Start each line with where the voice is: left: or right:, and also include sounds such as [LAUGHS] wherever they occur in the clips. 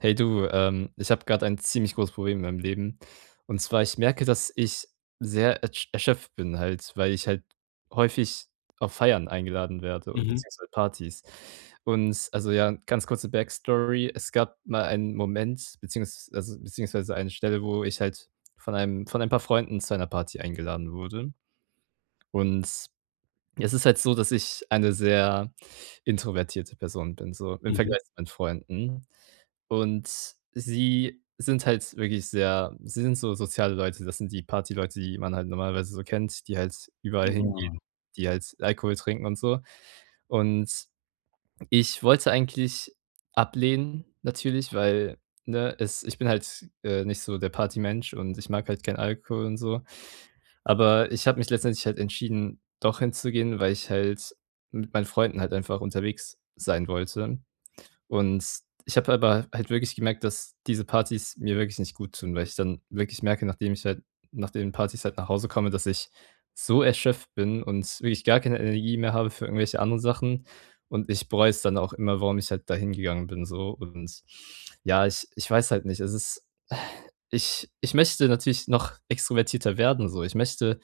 right: Hey du, ich habe gerade ein ziemlich großes Problem in meinem Leben. Und zwar, ich merke, dass ich sehr erschöpft bin halt, weil ich halt häufig auf Feiern eingeladen werde,
left: Mhm,
right: beziehungsweise Partys. Und also ja, ganz kurze Backstory. Es gab mal einen Moment, beziehungsweise eine Stelle, wo ich halt von ein paar Freunden zu einer Party eingeladen wurde. Und es ist halt so, dass ich eine sehr introvertierte Person bin, so im
left: mhm.
right: Vergleich zu meinen Freunden. Und sie sind halt wirklich sehr sie sind so soziale Leute. Das sind die Partyleute, die man halt normalerweise so kennt, die halt überall hingehen,
left: Ja.
right: die halt Alkohol trinken und so. Und ich wollte eigentlich ablehnen natürlich, weil, ne, es ich bin halt, nicht so der Partymensch und ich mag halt keinen Alkohol und so. Aber ich habe mich letztendlich halt entschieden, doch hinzugehen, weil ich halt mit meinen Freunden halt einfach unterwegs sein wollte. Und ich habe aber halt wirklich gemerkt, dass diese Partys mir wirklich nicht gut tun, weil ich dann wirklich merke, nachdem ich halt nach den Partys halt nach Hause komme, dass ich so erschöpft bin und wirklich gar keine Energie mehr habe für irgendwelche anderen Sachen. Und ich bereue es dann auch immer, warum ich halt dahin gegangen bin so. Und ja, ich weiß halt nicht. Es ist Ich möchte natürlich noch extrovertierter werden so. Ich möchte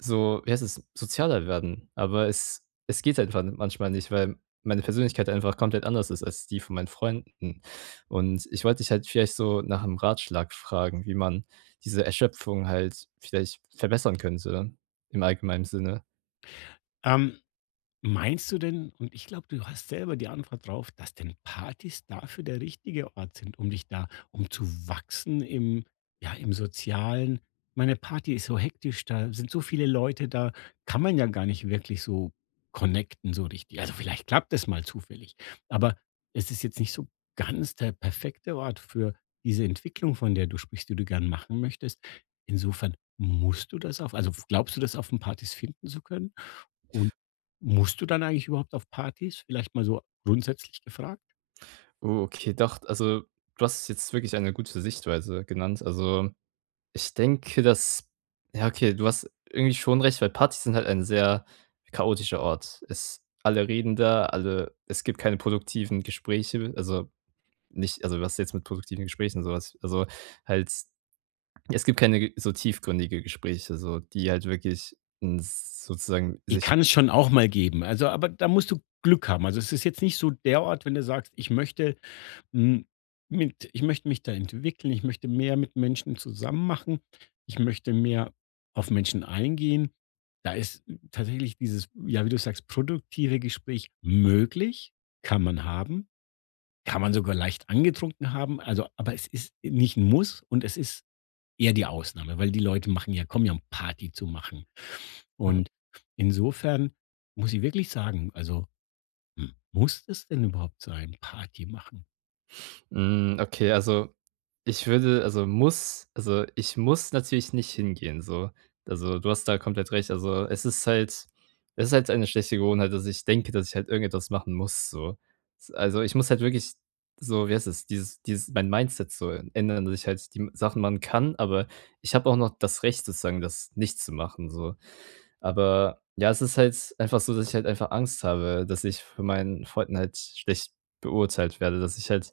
right: so, wie heißt es, sozialer werden. Aber es geht einfach manchmal nicht, weil meine Persönlichkeit einfach komplett anders ist als die von meinen Freunden. Und ich wollte dich halt vielleicht so nach einem Ratschlag fragen, wie man diese Erschöpfung halt vielleicht verbessern könnte im allgemeinen Sinne.
left: Ähm, Meinst du denn, und ich glaube, du hast selber die Antwort drauf, dass denn Partys dafür der richtige Ort sind, um dich da um zu wachsen im, ja, im Sozialen? Meine, Party ist so hektisch, da sind so viele Leute, da kann man ja gar nicht wirklich so connecten, so richtig. Also, vielleicht klappt das mal zufällig, aber es ist jetzt nicht so ganz der perfekte Ort für diese Entwicklung, von der du sprichst, die du gern machen möchtest. Insofern musst du das auf, also, glaubst du, das auf den Partys finden zu können? Und musst du dann eigentlich überhaupt auf Partys? Vielleicht mal so grundsätzlich gefragt?
right: Oh, okay, doch, also, du hast jetzt wirklich eine gute Sichtweise genannt. Also, ich denke, dass, ja, okay, du hast irgendwie schon recht, weil Partys sind halt ein sehr chaotischer Ort. Es Alle reden da, alle es gibt keine produktiven Gespräche, also nicht, also was jetzt mit produktiven Gesprächen, sowas, also halt es gibt keine ge so tiefgründige Gespräche, so die halt wirklich 'n sozusagen
left: Die
right: sich.
left: kann es schon auch mal geben. Also, aber da musst du Glück haben. Also, es ist jetzt nicht so der Ort, wenn du sagst: „Ich möchte, hm, mit, ich möchte mich da entwickeln, ich möchte mehr mit Menschen zusammen machen, ich möchte mehr auf Menschen eingehen." Da ist tatsächlich dieses, ja, wie du sagst, produktive Gespräch möglich, kann man haben, kann man sogar leicht angetrunken haben. Also, aber es ist nicht ein Muss und es ist eher die Ausnahme, weil die Leute machen ja, kommen ja, um Party zu machen. Und insofern muss ich wirklich sagen, also, muss das denn überhaupt sein, Party machen?
right: Hm, okay, also Ich würde also, muss also, ich muss natürlich nicht hingehen so. Also, du hast da komplett recht. Also, es ist halt eine schlechte Gewohnheit, dass ich denke, dass ich halt irgendetwas machen muss so. S Also, ich muss halt wirklich, so wie heißt es, dieses mein Mindset so ändern, dass ich halt die Sachen machen kann, aber ich habe auch noch das Recht sozusagen, das nicht zu machen so. Aber ja, es ist halt einfach so, dass ich halt einfach Angst habe, dass ich von meinen Freunden halt schlecht beurteilt werde, dass ich halt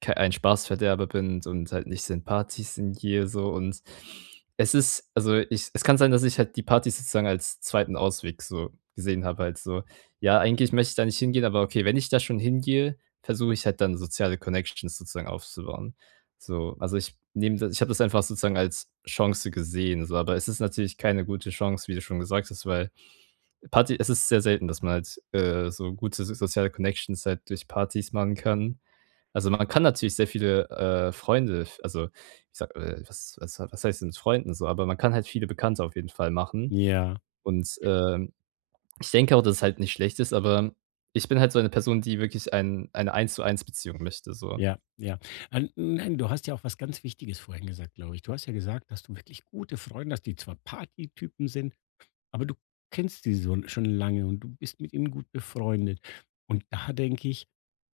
right: kei ein Spaßverderber bin und halt nicht in den Partys hingehe so. Und es kann sein, dass ich halt die Partys sozusagen als zweiten Ausweg so gesehen habe halt so. Ja, eigentlich möchte ich da nicht hingehen, aber okay, wenn ich da schon hingehe, versuche ich halt dann soziale Connections sozusagen aufzubauen. So, also ich habe das einfach sozusagen als Chance gesehen, so, aber es ist natürlich keine gute Chance, wie du schon gesagt hast, weil Party es ist sehr selten, dass man halt, so gute, soziale Connections halt durch Partys machen kann. Also, man kann natürlich sehr viele, Freunde, f also, ich sag, was heißt denn mit Freunden so, aber man kann halt viele Bekannte auf jeden Fall machen
left: Ja,
right: und, ich denke auch, dass es halt nicht schlecht ist, aber ich bin halt so eine Person, die wirklich eine Eins-zu-eins Beziehung möchte, so.
left: ja, ja. An nein, du hast ja auch was ganz Wichtiges vorhin gesagt, glaube ich. Du hast ja gesagt, dass du wirklich gute Freunde hast, die zwar Partytypen sind, aber du kennst sie so schon lange und du bist mit ihnen gut befreundet. Und da denke ich,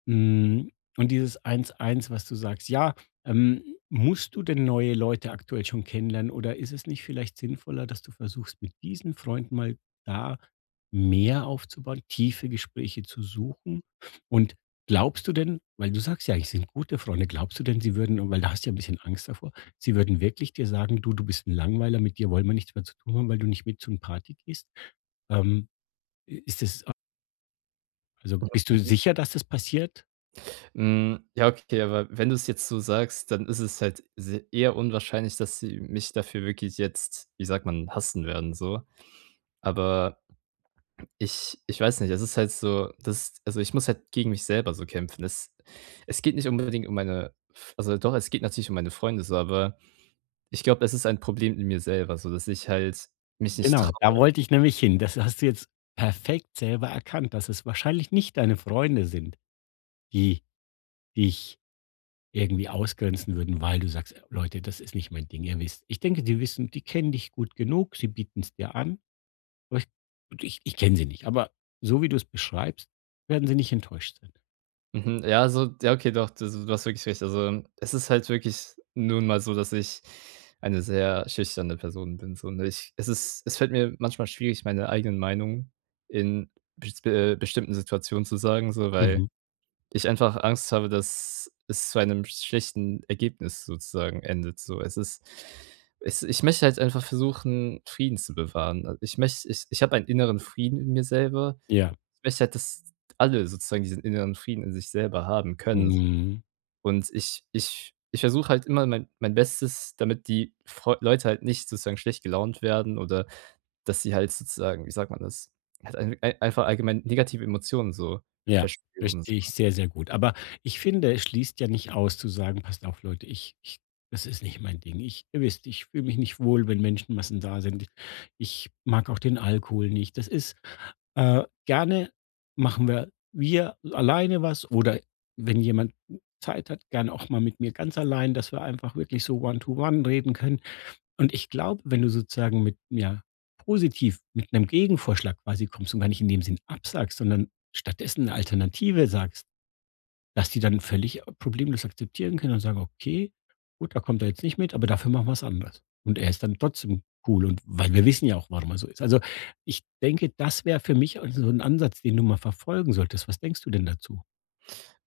left: Hm, und dieses eins eins, was du sagst, ja, ähm, musst du denn neue Leute aktuell schon kennenlernen oder ist es nicht vielleicht sinnvoller, dass du versuchst, mit diesen Freunden mal da mehr aufzubauen, tiefe Gespräche zu suchen? Und glaubst du denn, weil du sagst ja, ich sind gute Freunde, glaubst du denn, sie würden, und weil da hast du ja ein bisschen Angst davor, sie würden wirklich dir sagen: „Du, du bist ein Langweiler, mit dir wollen wir nichts mehr zu tun haben, weil du nicht mit zu 'n Party gehst?" Ähm, ist das, also, bist du sicher, dass das passiert?
right: Hm, ja, okay, aber wenn du es jetzt so sagst, dann ist es halt se eher unwahrscheinlich, dass sie mich dafür wirklich jetzt, wie sagt man, hassen werden so. Aber ich weiß nicht, es ist halt so. Ich muss halt gegen mich selber so kämpfen. Es geht nicht unbedingt um meine F also, doch, es geht natürlich um meine Freunde so, aber ich glaube, es ist ein Problem in mir selber, so dass ich halt mich nicht.
left: Genau, da wollte ich nämlich hin. Das hast du jetzt perfekt selber erkannt, dass es wahrscheinlich nicht deine Freunde sind, die dich irgendwie ausgrenzen würden, weil du sagst: „Leute, das ist nicht mein Ding, ihr wisst." Ich denke, die wissen, die kennen dich gut genug, sie bieten es dir an, aber ich kenne sie nicht, aber so wie du es beschreibst, werden sie nicht enttäuscht sein.
right: Mhm, ja, also ja, okay, doch, du hast wirklich recht. Also, es ist halt wirklich nun mal so, dass ich eine sehr schüchterne Person bin, so, ne? Ich Es fällt mir manchmal schwierig, meine eigenen Meinungen in bestimmten Situationen zu sagen, so, weil
left: Mhm.
right: ich einfach Angst habe, dass es zu einem schlechten Ergebnis sozusagen endet, so. Es ist es ich möchte halt einfach versuchen, Frieden zu bewahren. Also, Ich möchte ich ich habe einen inneren Frieden in mir selber.
left: Ja.
right: Ich möchte halt, dass alle sozusagen diesen inneren Frieden in sich selber haben können so.
left: Mhm.
right: Und ich versuche halt immer mein Bestes, damit die Freu Leute halt nicht sozusagen schlecht gelaunt werden oder dass sie halt sozusagen, wie sagt man das, halt einfach allgemein negative Emotionen so
left: Ja,
right: verspüren, so.
left: verstehe ich sehr, sehr gut. Aber ich finde, es schließt ja nicht aus zu sagen, passt auf, Leute, ich, das ist nicht mein Ding. Ich, ihr wisst, ich fühle mich nicht wohl, wenn Menschenmassen da sind. Ich mag auch den Alkohol nicht. Das ist, gerne machen wir alleine was, oder wenn jemand Zeit hat, gerne auch mal mit mir ganz allein, dass wir einfach wirklich so one-to-one reden können. Und ich glaube, wenn du sozusagen mit, ja, positiv, mit einem Gegenvorschlag quasi kommst und gar nicht in dem Sinn absagst, sondern stattdessen eine Alternative sagst, dass die dann völlig problemlos akzeptieren können und sagen: „Okay, gut, da kommt er jetzt nicht mit, aber dafür machen wir es anders." Und er ist dann trotzdem cool, und weil wir wissen ja auch, warum er so ist. Also, ich denke, das wäre für mich, also, so ein Ansatz, den du mal verfolgen solltest. Was denkst du denn dazu?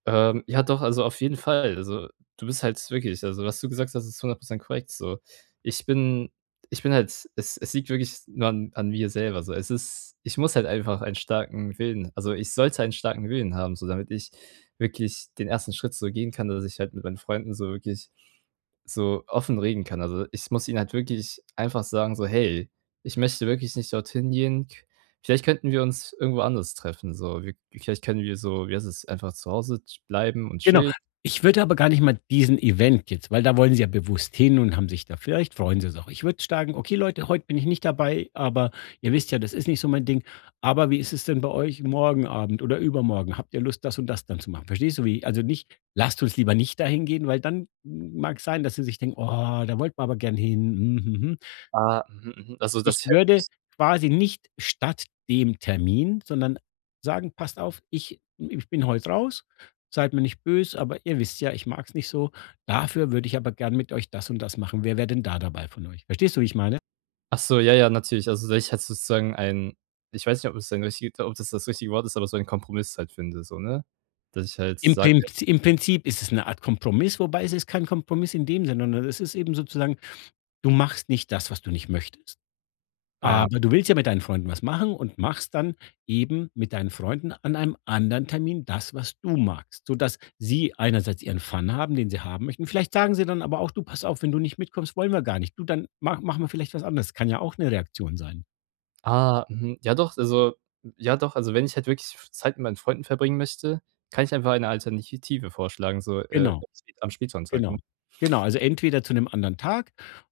right: Ja doch, also auf jeden Fall. Also, du bist halt wirklich, also, was du gesagt hast, ist 100 korrekt so. Ich bin ich bin halt es liegt wirklich nur an mir selber so. Es ist ich muss halt einfach einen starken Willen, also, ich sollte einen starken Willen haben, so damit ich wirklich den ersten Schritt so gehen kann, dass ich halt mit meinen Freunden so wirklich so offen reden kann. Also, ich muss ihnen halt wirklich einfach sagen so: „Hey, ich möchte wirklich nicht dorthin gehen.“ Vielleicht könnten wir uns irgendwo anders treffen, so. Wir vielleicht können wir, so wie heißt es, einfach zu Hause ch bleiben und
left: Genau.
right: chillen.
left: Ich würde aber gar nicht mal diesen Event jetzt, weil da wollen sie ja bewusst hin und haben sich da, vielleicht freuen sie sich auch. Ich würde sagen: „Okay, Leute, heute bin ich nicht dabei, aber ihr wisst ja, das ist nicht so mein Ding. Aber wie ist es denn bei euch morgen Abend oder übermorgen? Habt ihr Lust, das und das dann zu machen?" Verstehst du, wie, also nicht: „Lasst uns lieber nicht dahin gehen", weil dann mag es sein, dass sie sich denken: „Oh, da wollten wir aber gern hin." Mhm, mhm,
right: Ah, mhm, mhm. Also,
left: ich
right: dass ich halt
left: würde
right: nicht.
left: quasi nicht statt dem Termin, sondern sagen: „Passt auf, ich bin heute raus, seid mir nicht böse, aber ihr wisst ja, ich mag's nicht so. Dafür würde ich aber gern mit euch das und das machen. Wer wäre denn da dabei von euch?" Verstehst du, wie ich meine?
right: Ach so, ja, ja, natürlich. Also, dass ich halt sozusagen ein ich weiß nicht, ob es ein richtig ob das richtige Wort ist, aber so einen Kompromiss halt finde, so, ne? Dass ich halt
left: Im
right: sage.
left: Prinz im Prinzip ist es eine Art Kompromiss, wobei, es ist kein Kompromiss in dem Sinne, sondern es ist eben sozusagen, du machst nicht das, was du nicht möchtest.
right: Ah,
left: Aber du willst ja mit deinen Freunden was machen und machst dann eben mit deinen Freunden an einem anderen Termin das, was du magst, sodass sie einerseits ihren Fun haben, den sie haben möchten. Vielleicht sagen sie dann aber auch: „Du, pass auf, wenn du nicht mitkommst, wollen wir gar nicht. Du, dann ma machen wir vielleicht was anderes." Kann ja auch eine Reaktion sein.
right: ah, mhm, ja doch, also wenn ich halt wirklich Zeit mit meinen Freunden verbringen möchte, kann ich einfach eine Alternative vorschlagen, so,
left: Genau,
right: am Spät ne?
left: genau. Genau, also entweder zu einem anderen Tag,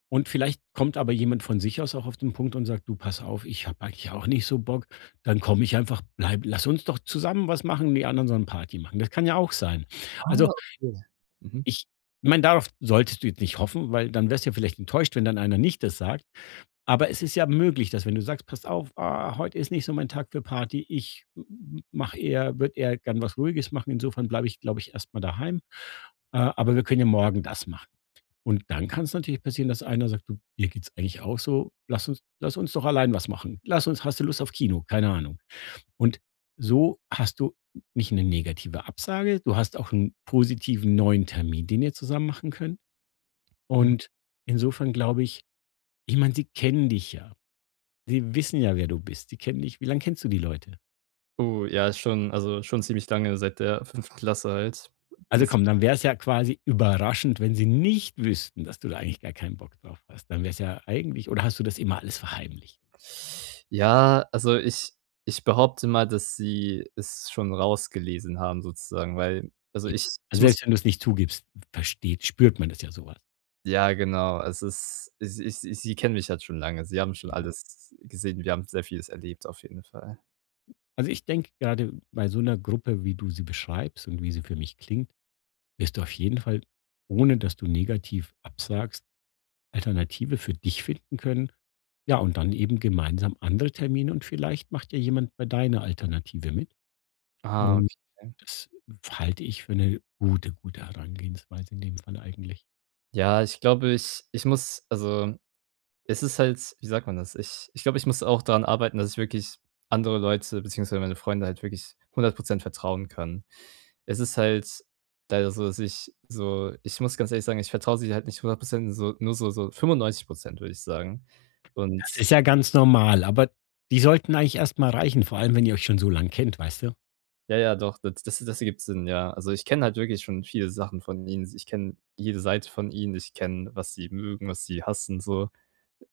left: und vielleicht kommt aber jemand von sich aus auch auf den Punkt und sagt: „Du, pass auf, ich habe eigentlich auch nicht so Bock. Dann komme ich einfach, bleib, lass uns doch zusammen was machen, die anderen sollen Party machen." Das kann ja auch sein.
right: Ah,
left: Also,
right: okay. Mhm.
left: ich meine, darauf solltest du jetzt nicht hoffen, weil dann wärst du ja vielleicht enttäuscht, wenn dann einer nicht das sagt. Aber es ist ja möglich, dass wenn du sagst: „Pass auf, heute ist nicht so mein Tag für Party. Ich mache eher würde eher gern was Ruhiges machen. Insofern bleibe ich, glaube ich, erst mal daheim. Aber wir können ja morgen das machen." Und dann kann es natürlich passieren, dass einer sagt: „Du, mir geht's eigentlich auch so. Lass uns, lass uns doch allein was machen. Lass uns hast du Lust auf Kino?" Keine Ahnung. Und so hast du nicht eine negative Absage, du hast auch einen positiven neuen Termin, den ihr zusammen machen könnt.
right: Mhm.
left: Und insofern glaube ich, ich meine, sie kennen dich ja. Sie wissen ja, wer du bist. Sie kennen dich, wie lange kennst du die Leute?
right: Oh, ja, ist schon, also, schon ziemlich lange, seit der [LAUGHS] fünften Klasse halt.
left: Also
right: Bis
left: komm, dann wäre es ja quasi überraschend, wenn sie nicht wüssten, dass du da eigentlich gar keinen Bock drauf hast. Dann wäre es ja eigentlich, oder hast du das immer alles verheimlicht?
right: Ja, also, ich behaupte mal, dass sie es schon rausgelesen haben sozusagen, weil, also,
left: J
right: ich
left: Also,
right: muss.
left: selbst wenn du es nicht zugibst, versteht spürt man das ja, sowas.
right: Ja, genau. Es ist, es ich sie kennen mich halt schon lange. Sie haben schon
left: Eben.
right: alles gesehen. Wir haben sehr vieles erlebt auf jeden Fall.
left: Also, ich denke, gerade bei so einer Gruppe, wie du sie beschreibst und wie sie für mich klingt, wirst du auf jeden Fall, ohne dass du negativ absagst, Alternative für dich finden können. Ja, und dann eben gemeinsam andere Termine, und vielleicht macht ja jemand bei deiner Alternative mit.
right: Ah,
left: Und
right: okay.
left: das halte ich für eine gute, gute Herangehensweise in dem Fall eigentlich.
right: Ja, ich glaube, ich muss, also. Es ist halt, wie sagt man das? Ich glaube, ich muss auch daran arbeiten, dass ich wirklich andere Leute beziehungsweise meine Freunde halt wirklich 100% vertrauen kann. Es ist halt leider so, dass ich so. Ich muss ganz ehrlich sagen, ich vertraue sie halt nicht 100, nur so 95% würde ich sagen. Und
left: Das ist ja ganz normal, aber die sollten eigentlich erstmal reichen, vor allem wenn ihr euch schon so lang kennt, weißt du?
right: ja, ja, doch, das ergibt Sinn, ja. Also, ich kenne halt wirklich schon viele Sachen von ihnen. Ich kenne jede Seite von ihnen. Ich kenne, was sie mögen, was sie hassen so.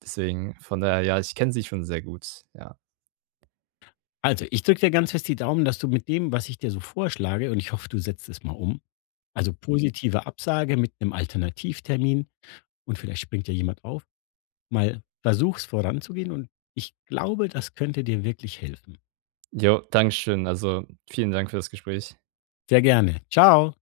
right: Deswegen, von daher, ja, ich kenne sie schon sehr gut, ja.
left: Also, ich drücke dir ganz fest die Daumen, dass du mit dem, was ich dir so vorschlage, und ich hoffe, du setzt es mal um, also positive Absage mit einem Alternativtermin. Und vielleicht springt ja jemand auf. Mal versuch's voranzugehen, und ich glaube, das könnte dir wirklich helfen.
right: Jo, Dankeschön. Also, vielen Dank für das Gespräch.
left: Sehr gerne. Ciao.